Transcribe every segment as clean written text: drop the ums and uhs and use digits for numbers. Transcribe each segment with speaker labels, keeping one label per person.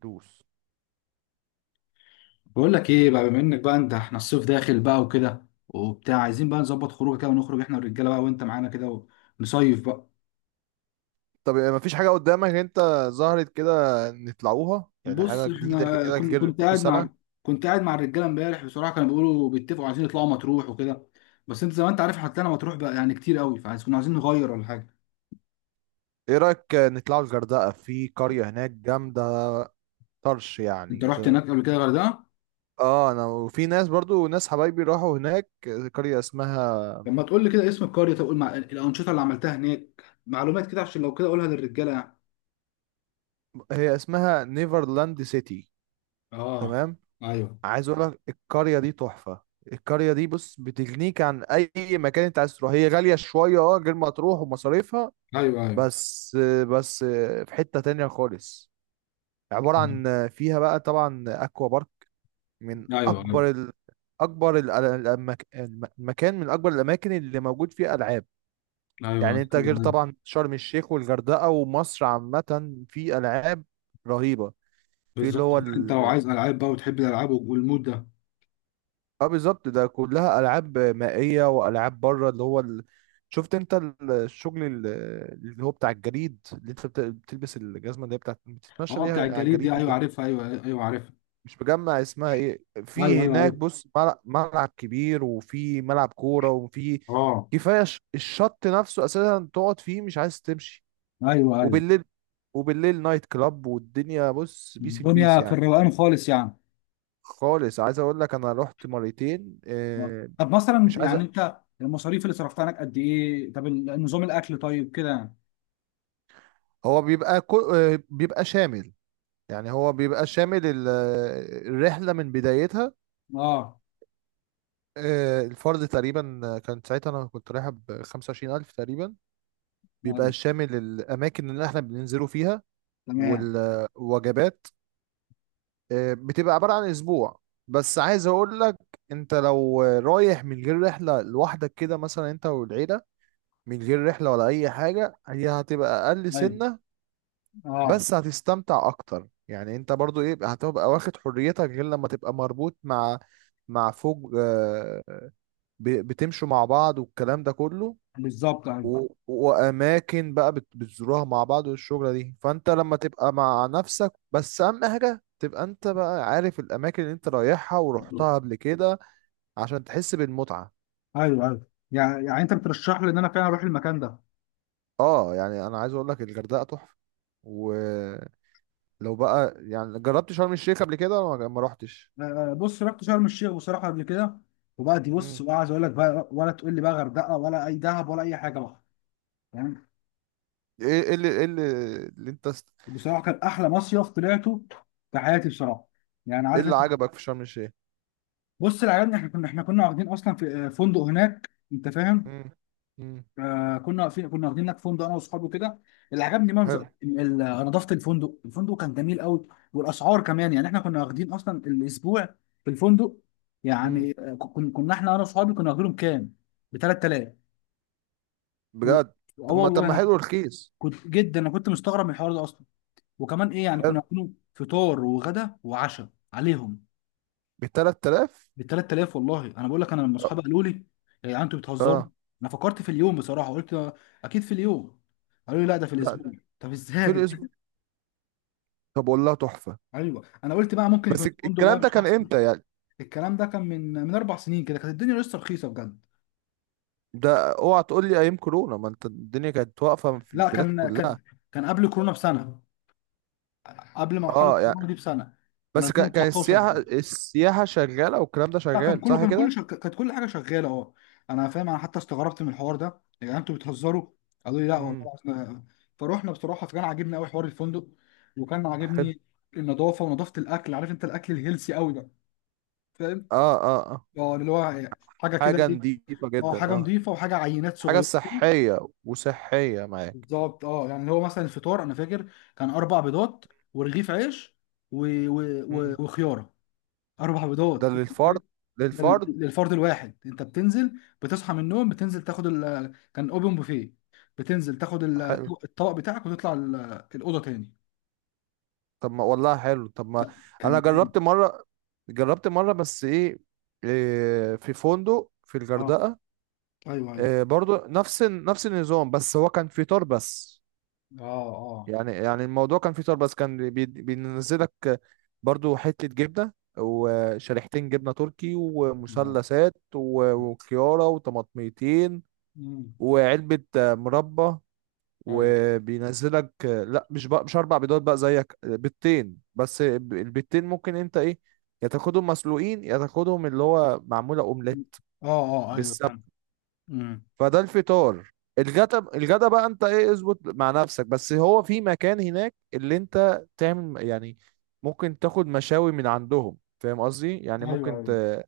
Speaker 1: دوس.
Speaker 2: بقول لك ايه بقى، بما انك بقى انت، احنا الصيف داخل بقى وكده وبتاع، عايزين بقى نظبط خروجه كده ونخرج احنا والرجاله بقى وانت معانا كده ونصيف بقى.
Speaker 1: طب ما فيش حاجة قدامك انت، ظهرت كده، نطلعوها يعني حاجة
Speaker 2: بص،
Speaker 1: جديدة
Speaker 2: احنا
Speaker 1: كده
Speaker 2: كنت
Speaker 1: غير
Speaker 2: كنت
Speaker 1: كل
Speaker 2: قاعد مع
Speaker 1: سنة.
Speaker 2: كنت قاعد مع الرجاله امبارح بصراحه، كانوا بيقولوا بيتفقوا عايزين يطلعوا مطروح وكده. بس انت زي ما انت عارف هتلاقينا مطروح بقى يعني كتير قوي، فعايز كنا عايزين نغير ولا حاجه.
Speaker 1: ايه رأيك نطلعوا الغردقة، في قرية هناك جامدة طرش
Speaker 2: انت
Speaker 1: يعني
Speaker 2: رحت
Speaker 1: زي...
Speaker 2: هناك قبل كده غردقه؟
Speaker 1: اه انا وفي ناس برضو، ناس حبايبي راحوا هناك، قرية اسمها،
Speaker 2: لما تقول لي كده اسم القريه، طب قول مع الانشطه اللي عملتها هناك، معلومات كده، عشان لو كده اقولها للرجاله يعني.
Speaker 1: هي اسمها نيفرلاند سيتي.
Speaker 2: اه.
Speaker 1: تمام.
Speaker 2: ايوه.
Speaker 1: عايز اقول لك القرية دي تحفة. القرية دي بص بتغنيك عن اي مكان انت عايز تروح، هي غالية شوية اه غير ما تروح ومصاريفها.
Speaker 2: ايوه. ايوه.
Speaker 1: بس بس في حتة تانية خالص، عبارة عن فيها بقى طبعا أكوا بارك، من
Speaker 2: ايوه.
Speaker 1: أكبر ال... أكبر ال... المكان من أكبر الأماكن اللي موجود فيها ألعاب.
Speaker 2: ايوه.
Speaker 1: يعني أنت غير
Speaker 2: ايوه.
Speaker 1: طبعا شرم الشيخ والغردقة ومصر عامة في ألعاب رهيبة. في اللي
Speaker 2: بالظبط.
Speaker 1: هو
Speaker 2: انت لو
Speaker 1: ال...
Speaker 2: عايز العاب بقى وتحب الالعاب والمود ده.
Speaker 1: اه بالظبط ده كلها ألعاب مائية وألعاب بره اللي هو ال... شفت أنت الشغل، اللي هو بتاع الجريد اللي أنت بتلبس الجزمة، اللي هي بتاعت بتتمشى
Speaker 2: اه
Speaker 1: بيها
Speaker 2: بتاع
Speaker 1: على
Speaker 2: الجليد دي،
Speaker 1: الجريد
Speaker 2: ايوه
Speaker 1: ده.
Speaker 2: عارفها، ايوه ايوه عارفها.
Speaker 1: مش مجمع اسمها ايه
Speaker 2: ايوه
Speaker 1: في
Speaker 2: ايوه
Speaker 1: هناك،
Speaker 2: عارفها.
Speaker 1: بص ملعب كبير وفي ملعب كورة وفي،
Speaker 2: اه.
Speaker 1: كفاية الشط نفسه اساسا تقعد فيه مش عايز تمشي.
Speaker 2: ايوه ايوه.
Speaker 1: وبالليل، نايت كلاب، والدنيا بص بيس البيس
Speaker 2: الدنيا في
Speaker 1: يعني.
Speaker 2: الروقان خالص يعني.
Speaker 1: خالص عايز اقول لك انا رحت مرتين.
Speaker 2: آه. طب مثلا
Speaker 1: مش عايز
Speaker 2: يعني انت المصاريف اللي صرفتها هناك قد ايه؟ طب نظام الاكل طيب كده يعني.
Speaker 1: هو بيبقى كل، بيبقى شامل. يعني هو بيبقى شامل الرحلة من بدايتها.
Speaker 2: اه.
Speaker 1: الفرد تقريبا، كان ساعتها انا كنت رايحة ب 25,000 تقريبا. بيبقى
Speaker 2: ايوه.
Speaker 1: شامل الاماكن اللي احنا بننزلوا فيها
Speaker 2: تمام.
Speaker 1: والوجبات. بتبقى عبارة عن اسبوع. بس عايز اقول لك، انت لو رايح من غير رحلة لوحدك كده مثلا، انت والعيلة من غير رحلة ولا اي حاجة، هي هتبقى اقل
Speaker 2: ايوه.
Speaker 1: سنة.
Speaker 2: اه
Speaker 1: بس هتستمتع اكتر، يعني انت برضو ايه هتبقى واخد حريتك غير لما تبقى مربوط مع، مع فوج بتمشوا مع بعض والكلام ده كله.
Speaker 2: بالظبط. ايوه
Speaker 1: و... واماكن بقى بتزوروها مع بعض والشغله دي. فانت لما تبقى مع نفسك بس، اهم حاجه تبقى انت بقى عارف الاماكن اللي انت رايحها ورحتها قبل كده عشان تحس بالمتعه.
Speaker 2: ايوه ايوه، يعني يعني انت بترشح لي ان انا فعلا اروح المكان ده؟
Speaker 1: اه يعني انا عايز اقول لك الغردقه تحفه. ولو بقى يعني جربت شرم الشيخ قبل كده ولا ما رحتش؟
Speaker 2: بص رحت شرم الشيخ بصراحه قبل كده، وبقى دي بص
Speaker 1: امم.
Speaker 2: بقى عايز اقول لك بقى، ولا تقول لي بقى غردقه ولا اي دهب ولا اي حاجه بقى. فاهم؟
Speaker 1: ايه، إيه اللي ايه اللي, اللي انت است...؟
Speaker 2: بصراحه كان احلى مصيف طلعته في حياتي بصراحه، يعني
Speaker 1: ايه
Speaker 2: عارف
Speaker 1: اللي
Speaker 2: انت.
Speaker 1: عجبك في شرم الشيخ؟
Speaker 2: بص، اللي عجبني احنا كنا احنا كنا واخدين اصلا في فندق هناك، انت فاهم.
Speaker 1: امم. امم.
Speaker 2: آه كنا في واخدين هناك فندق انا واصحابي كده. اللي عجبني
Speaker 1: حلو.
Speaker 2: منظر نظافه الفندق، الفندق كان جميل قوي. والاسعار كمان يعني، احنا كنا واخدين اصلا الاسبوع في الفندق
Speaker 1: امم.
Speaker 2: يعني كنا احنا انا واصحابي كنا واخدينهم كام؟ ب 3000. و... اه،
Speaker 1: بجد؟ طب ما،
Speaker 2: والله انا
Speaker 1: حلو رخيص.
Speaker 2: كنت جدا، انا كنت مستغرب من الحوار ده اصلا. وكمان ايه، يعني
Speaker 1: حلو،
Speaker 2: كنا عاملينه فطار وغدا وعشاء عليهم
Speaker 1: ب 3000؟
Speaker 2: ب 3000. والله انا بقول لك، انا لما اصحابي قالوا لي "إيه يا جدعان انتوا بتهزروا"،
Speaker 1: اه.
Speaker 2: انا فكرت في اليوم بصراحه، قلت اكيد في اليوم، قالوا لي لا ده في الاسبوع.
Speaker 1: لا،
Speaker 2: طب ازاي يا
Speaker 1: في الاسبوع؟
Speaker 2: جدعان؟
Speaker 1: طب والله تحفه.
Speaker 2: ايوه، انا قلت بقى ممكن يكون
Speaker 1: بس
Speaker 2: الفندق بقى
Speaker 1: الكلام ده
Speaker 2: مش
Speaker 1: كان
Speaker 2: احسن.
Speaker 1: امتى يعني؟
Speaker 2: الكلام ده كان من اربع سنين كده، كانت الدنيا لسه رخيصه بجد.
Speaker 1: ده اوعى تقول لي ايام كورونا، ما انت الدنيا كانت واقفه في
Speaker 2: لا
Speaker 1: البلاد
Speaker 2: كان
Speaker 1: كلها.
Speaker 2: كان كان قبل كورونا بسنه، قبل مرحله
Speaker 1: اه
Speaker 2: كورونا
Speaker 1: يعني،
Speaker 2: دي بسنه، كان
Speaker 1: بس كان
Speaker 2: 2019
Speaker 1: السياحه،
Speaker 2: كده.
Speaker 1: السياحه شغاله والكلام ده
Speaker 2: لا كان
Speaker 1: شغال
Speaker 2: كله،
Speaker 1: صح كده؟
Speaker 2: كانت كل حاجه شغاله اه. انا فاهم، انا حتى استغربت من الحوار ده، يعني انتوا بتهزروا. قالوا لي لا
Speaker 1: امم.
Speaker 2: والله احنا، فروحنا بصراحه، فكان عاجبني قوي حوار الفندق، وكان
Speaker 1: حلو.
Speaker 2: عاجبني النظافه ونظافه الاكل، عارف انت، الاكل الهيلسي قوي بقى، فاهم.
Speaker 1: اه اه اه.
Speaker 2: اه اللي هو حاجه كده
Speaker 1: حاجه
Speaker 2: ايه،
Speaker 1: نضيفه
Speaker 2: اه
Speaker 1: جدا،
Speaker 2: حاجه
Speaker 1: اه.
Speaker 2: نظيفه وحاجه عينات
Speaker 1: حاجه
Speaker 2: صغيره كده.
Speaker 1: صحيه، وصحيه معاك.
Speaker 2: بالظبط، اه يعني اللي هو مثلا الفطار انا فاكر، كان اربع بيضات ورغيف عيش، و... و... و...
Speaker 1: امم.
Speaker 2: وخياره. اربع
Speaker 1: ده
Speaker 2: بيضات.
Speaker 1: للفرد؟
Speaker 2: ده
Speaker 1: للفرد.
Speaker 2: للفرد الواحد، انت بتنزل، بتصحى من النوم، بتنزل تاخد ال...، كان اوبن بوفيه، بتنزل تاخد
Speaker 1: حلو.
Speaker 2: الطبق بتاعك وتطلع الاوضه تاني.
Speaker 1: طب ما والله حلو، طب ما
Speaker 2: لا كان
Speaker 1: انا
Speaker 2: جامد.
Speaker 1: جربت مره، بس ايه، في فندق في
Speaker 2: اه
Speaker 1: الغردقه.
Speaker 2: ايوه ايوه.
Speaker 1: برضو نفس النظام، بس هو كان في تار بس.
Speaker 2: اه اه.
Speaker 1: يعني يعني الموضوع كان في تار بس، كان بينزلك برضو حتة جبنة وشريحتين جبنة تركي ومثلثات و- وكيارة وطماطميتين
Speaker 2: امم.
Speaker 1: وعلبة مربى،
Speaker 2: ايوه.
Speaker 1: وبينزلك لا مش بقى مش اربع بيضات بقى زيك، بيضتين بس. البيضتين ممكن انت ايه، يا تاخدهم مسلوقين يا تاخدهم اللي هو معمولة اومليت.
Speaker 2: اه اه ايوه فاهم. امم.
Speaker 1: فده الفطار. الغدا، الغدا بقى انت ايه اظبط مع نفسك، بس هو في مكان هناك اللي انت تعمل يعني، ممكن تاخد مشاوي من عندهم، فاهم قصدي؟ يعني
Speaker 2: ايوه
Speaker 1: ممكن
Speaker 2: ايوه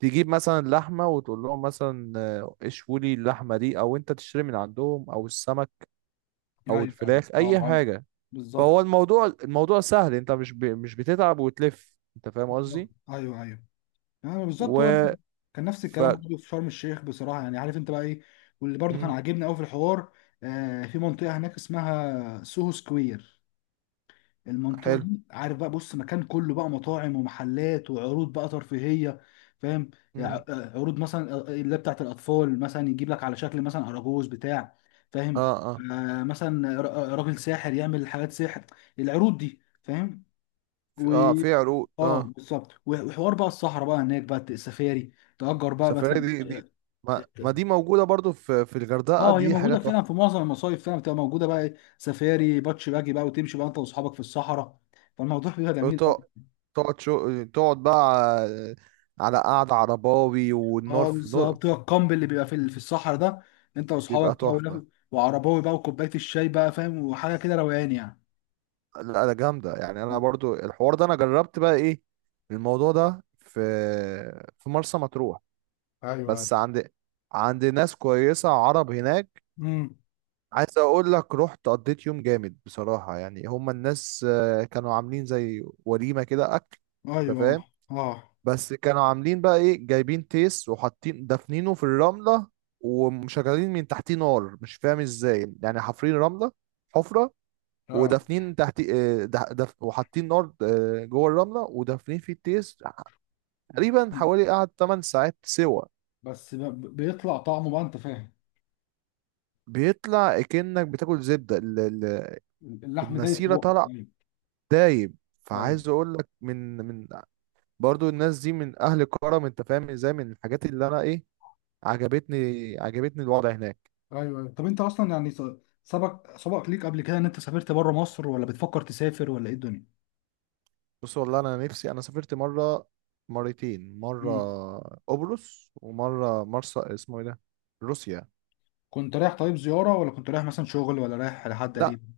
Speaker 1: تجيب مثلا لحمة وتقول لهم مثلا، اشوي لي اللحمة دي، او انت تشتري من عندهم، او السمك
Speaker 2: ايوه
Speaker 1: او
Speaker 2: ايوه.
Speaker 1: الفراخ
Speaker 2: اه.
Speaker 1: اي
Speaker 2: آه.
Speaker 1: حاجة.
Speaker 2: بالظبط.
Speaker 1: فهو الموضوع، الموضوع سهل، انت مش بتتعب وتلف، انت فاهم
Speaker 2: بالظبط
Speaker 1: قصدي.
Speaker 2: ايوه ايوه، يعني
Speaker 1: و،
Speaker 2: بالظبط هو كان نفس
Speaker 1: ف،
Speaker 2: الكلام برضه في شرم الشيخ بصراحه، يعني عارف انت بقى ايه. واللي برضه كان
Speaker 1: مم.
Speaker 2: عاجبني قوي في الحوار، آه في منطقه هناك اسمها سوهو سكوير، المنطقه
Speaker 1: حلو.
Speaker 2: دي عارف بقى، بص مكان كله بقى مطاعم ومحلات وعروض بقى ترفيهيه، فاهم، يعني
Speaker 1: مم.
Speaker 2: عروض مثلا، اللي بتاعت الاطفال مثلا يجيب لك على شكل مثلا اراجوز بتاع، فاهم.
Speaker 1: اه اه.
Speaker 2: آه، مثلا راجل ساحر يعمل حاجات سحر، العروض دي فاهم. و
Speaker 1: في عروق
Speaker 2: اه
Speaker 1: اه.
Speaker 2: بالظبط، وحوار بقى الصحراء بقى هناك بقى السفاري، تأجر بقى
Speaker 1: السفرية
Speaker 2: مثلا.
Speaker 1: دي، دي، ما, ما دي موجودة برضو في، في الغردقة،
Speaker 2: اه هي
Speaker 1: دي حاجة
Speaker 2: موجوده فعلا في
Speaker 1: تحفة.
Speaker 2: معظم المصايف فعلا بتبقى موجوده بقى، سفاري باتش باجي بقى، وتمشي بقى انت واصحابك في الصحراء، فالموضوع بيبقى جميل قوي.
Speaker 1: تق- تقعد شو، تقعد بقى على، على قعدة عرباوي والنار
Speaker 2: اه
Speaker 1: في نو...
Speaker 2: بالظبط، هو الكامب اللي بيبقى في في الصحراء ده، انت
Speaker 1: بيبقى
Speaker 2: واصحابك بقى،
Speaker 1: تحفة.
Speaker 2: وعرباوي بقى وكوبايه الشاي بقى فاهم، وحاجه كده روقان يعني.
Speaker 1: لا لا، جامدة يعني. أنا برضو الحوار ده أنا جربت بقى، إيه، الموضوع ده في، في مرسى مطروح،
Speaker 2: ايوه.
Speaker 1: بس عند، عند ناس كويسة عرب هناك.
Speaker 2: امم.
Speaker 1: عايز أقول لك رحت قضيت يوم جامد بصراحة. يعني هما الناس كانوا عاملين زي وليمة كده أكل، أنت
Speaker 2: ايوه.
Speaker 1: فاهم؟
Speaker 2: اه
Speaker 1: بس كانوا عاملين بقى ايه، جايبين تيس وحاطين دافنينه في الرملة، ومشغلين من تحتيه نار، مش فاهم ازاي يعني، حافرين رملة حفرة
Speaker 2: اه.
Speaker 1: ودافنين تحت وحاطين نار جوه الرملة ودافنين فيه التيس. تقريبا حوالي قعد 8 ساعات سوا.
Speaker 2: بيطلع طعمه بقى انت فاهم.
Speaker 1: بيطلع كأنك بتاكل زبدة
Speaker 2: اللحم ده في
Speaker 1: النسيرة،
Speaker 2: بقك.
Speaker 1: طلع
Speaker 2: أيوة.
Speaker 1: دايب.
Speaker 2: ايوه
Speaker 1: فعايز اقول لك من، من برضو الناس دي من اهل كرم، انت فاهم ازاي؟ من الحاجات اللي انا ايه، عجبتني، عجبتني الوضع هناك.
Speaker 2: ايوه. أيوة. طب انت اصلا يعني سبق ليك قبل كده ان انت سافرت بره مصر، ولا بتفكر تسافر، ولا ايه الدنيا؟
Speaker 1: بص والله انا نفسي، انا سافرت مره، مرتين مره
Speaker 2: مم.
Speaker 1: قبرص ومره مرسى اسمه ايه ده، روسيا.
Speaker 2: كنت رايح طيب زياره، ولا كنت رايح مثلا شغل، ولا رايح لحد
Speaker 1: لا
Speaker 2: قريب؟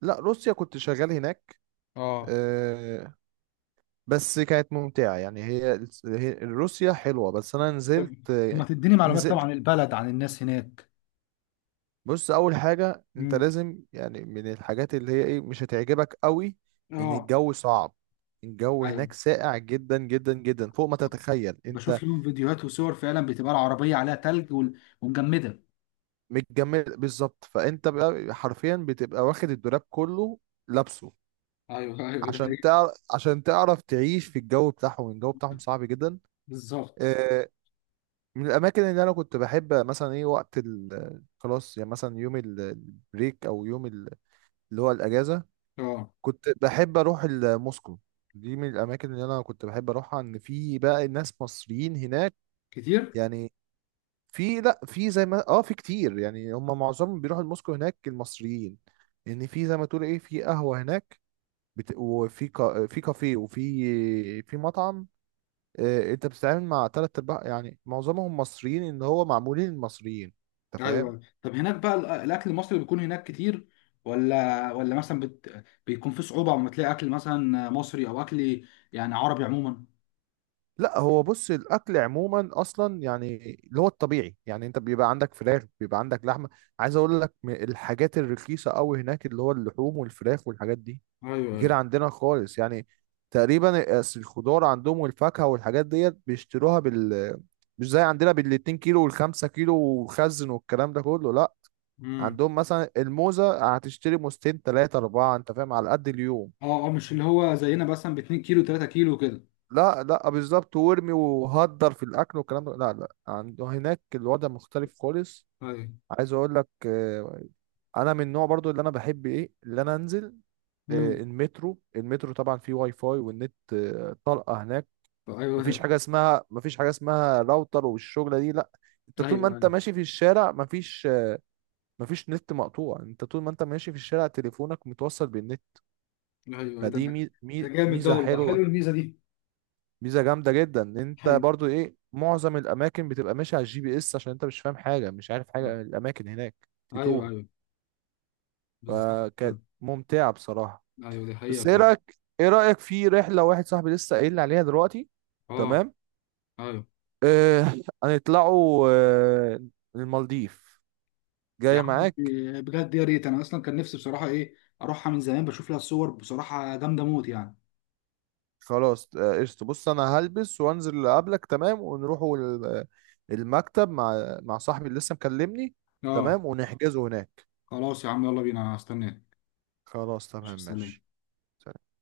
Speaker 1: لا، روسيا كنت شغال هناك.
Speaker 2: اه.
Speaker 1: آه، بس كانت ممتعه يعني، هي روسيا حلوه، بس انا
Speaker 2: طب
Speaker 1: نزلت
Speaker 2: ما
Speaker 1: آه،
Speaker 2: تديني معلومات طبعا
Speaker 1: نزلت
Speaker 2: عن البلد، عن الناس هناك.
Speaker 1: بص اول حاجه انت
Speaker 2: مم.
Speaker 1: لازم يعني، من الحاجات اللي هي ايه مش هتعجبك قوي، ان
Speaker 2: اه.
Speaker 1: الجو صعب. الجو
Speaker 2: ايوه،
Speaker 1: هناك ساقع جدا جدا جدا فوق ما تتخيل انت،
Speaker 2: بشوف لهم فيديوهات وصور فعلا، بتبقى العربيه عليها تلج ومجمده.
Speaker 1: متجمد بالظبط. فانت بقى حرفيا بتبقى واخد الدولاب كله لابسه
Speaker 2: ايوه ايوه، ده
Speaker 1: عشان
Speaker 2: حقيقي.
Speaker 1: تعرف، عشان تعرف تعيش في الجو بتاعهم. الجو بتاعهم صعب جدا.
Speaker 2: بالظبط.
Speaker 1: آه، من الاماكن اللي انا كنت بحب مثلا ايه وقت خلاص يعني مثلا يوم البريك او يوم اللي هو الاجازه،
Speaker 2: اه.
Speaker 1: كنت بحب اروح موسكو. دي من الاماكن اللي انا كنت بحب اروحها، ان في بقى ناس مصريين هناك
Speaker 2: كتير.
Speaker 1: يعني. في، لا في زي ما اه في كتير يعني، هم معظمهم بيروحوا لموسكو هناك المصريين. ان في زي ما تقول ايه، في قهوة هناك، في كافيه وفي، في مطعم. آه انت بتتعامل مع تلات ارباع يعني معظمهم مصريين، ان هو معمولين المصريين، انت فاهم.
Speaker 2: ايوه، طب هناك بقى الاكل المصري بيكون هناك كتير، ولا مثلا بيكون في صعوبه لما تلاقي اكل مثلا مصري او اكل يعني عربي عموما؟
Speaker 1: لا هو بص الاكل عموما اصلا يعني، اللي هو الطبيعي يعني، انت بيبقى عندك فراخ بيبقى عندك لحمه. عايز اقول لك الحاجات الرخيصه قوي هناك اللي هو اللحوم والفراخ والحاجات دي،
Speaker 2: ايوه
Speaker 1: غير
Speaker 2: ايوه.
Speaker 1: عندنا خالص يعني. تقريبا أصل الخضار عندهم والفاكهه والحاجات ديت بيشتروها بال، مش زي عندنا بالاتنين كيلو والخمسة كيلو وخزن والكلام ده كله لا.
Speaker 2: امم.
Speaker 1: عندهم مثلا الموزه هتشتري موزتين تلاتة اربعه، انت فاهم، على قد اليوم.
Speaker 2: اه اه، مش اللي هو زينا مثلا ب 2 كيلو 3 كيلو كده.
Speaker 1: لا لا بالظبط، وارمي وهدر في الاكل والكلام ده لا لا، عنده هناك الوضع مختلف خالص.
Speaker 2: ايوه.
Speaker 1: عايز اقول لك انا من النوع برضو اللي انا بحب ايه اللي انا انزل
Speaker 2: امم.
Speaker 1: المترو. المترو طبعا فيه واي فاي، والنت طلقه هناك.
Speaker 2: ايوه.
Speaker 1: مفيش حاجه اسمها، مفيش حاجه اسمها راوتر والشغله دي لا. انت
Speaker 2: ايوه
Speaker 1: طول ما انت
Speaker 2: ايوه.
Speaker 1: ماشي في الشارع مفيش مفيش نت مقطوع، انت طول ما انت ماشي في الشارع تليفونك متوصل بالنت.
Speaker 2: أيوة، ده
Speaker 1: فدي
Speaker 2: ده جامد، ده
Speaker 1: ميزه
Speaker 2: والله حلو
Speaker 1: حلوه.
Speaker 2: الميزه دي.
Speaker 1: ميزه جامده جدا. ان انت
Speaker 2: ايوه
Speaker 1: برضو ايه معظم الاماكن بتبقى ماشي على GPS، عشان انت مش فاهم حاجه، مش عارف حاجه عن الاماكن هناك،
Speaker 2: ايوه
Speaker 1: تتوه.
Speaker 2: ايوه بالظبط.
Speaker 1: فكانت ممتعه بصراحه.
Speaker 2: ايوه دي حقيقة
Speaker 1: بس ايه
Speaker 2: فعلا.
Speaker 1: رايك، ايه رايك في رحله واحد صاحبي لسه قايل لي عليها دلوقتي؟
Speaker 2: اه.
Speaker 1: تمام.
Speaker 2: ايوه.
Speaker 1: آه هنطلعوا آه، المالديف،
Speaker 2: يا
Speaker 1: جاي
Speaker 2: عم،
Speaker 1: معاك؟
Speaker 2: بجد يا ريت، انا اصلا كان نفسي بصراحه ايه اروحها من زمان، بشوف لها الصور بصراحه جامده موت يعني.
Speaker 1: خلاص قشطه. بص انا هلبس وانزل اقابلك، تمام؟ ونروحوا المكتب مع، مع صاحبي اللي لسه مكلمني،
Speaker 2: اه.
Speaker 1: تمام، ونحجزه هناك.
Speaker 2: خلاص يا عم يلا بينا، هستناك.
Speaker 1: خلاص
Speaker 2: مش
Speaker 1: تمام ماشي.
Speaker 2: مستنيك.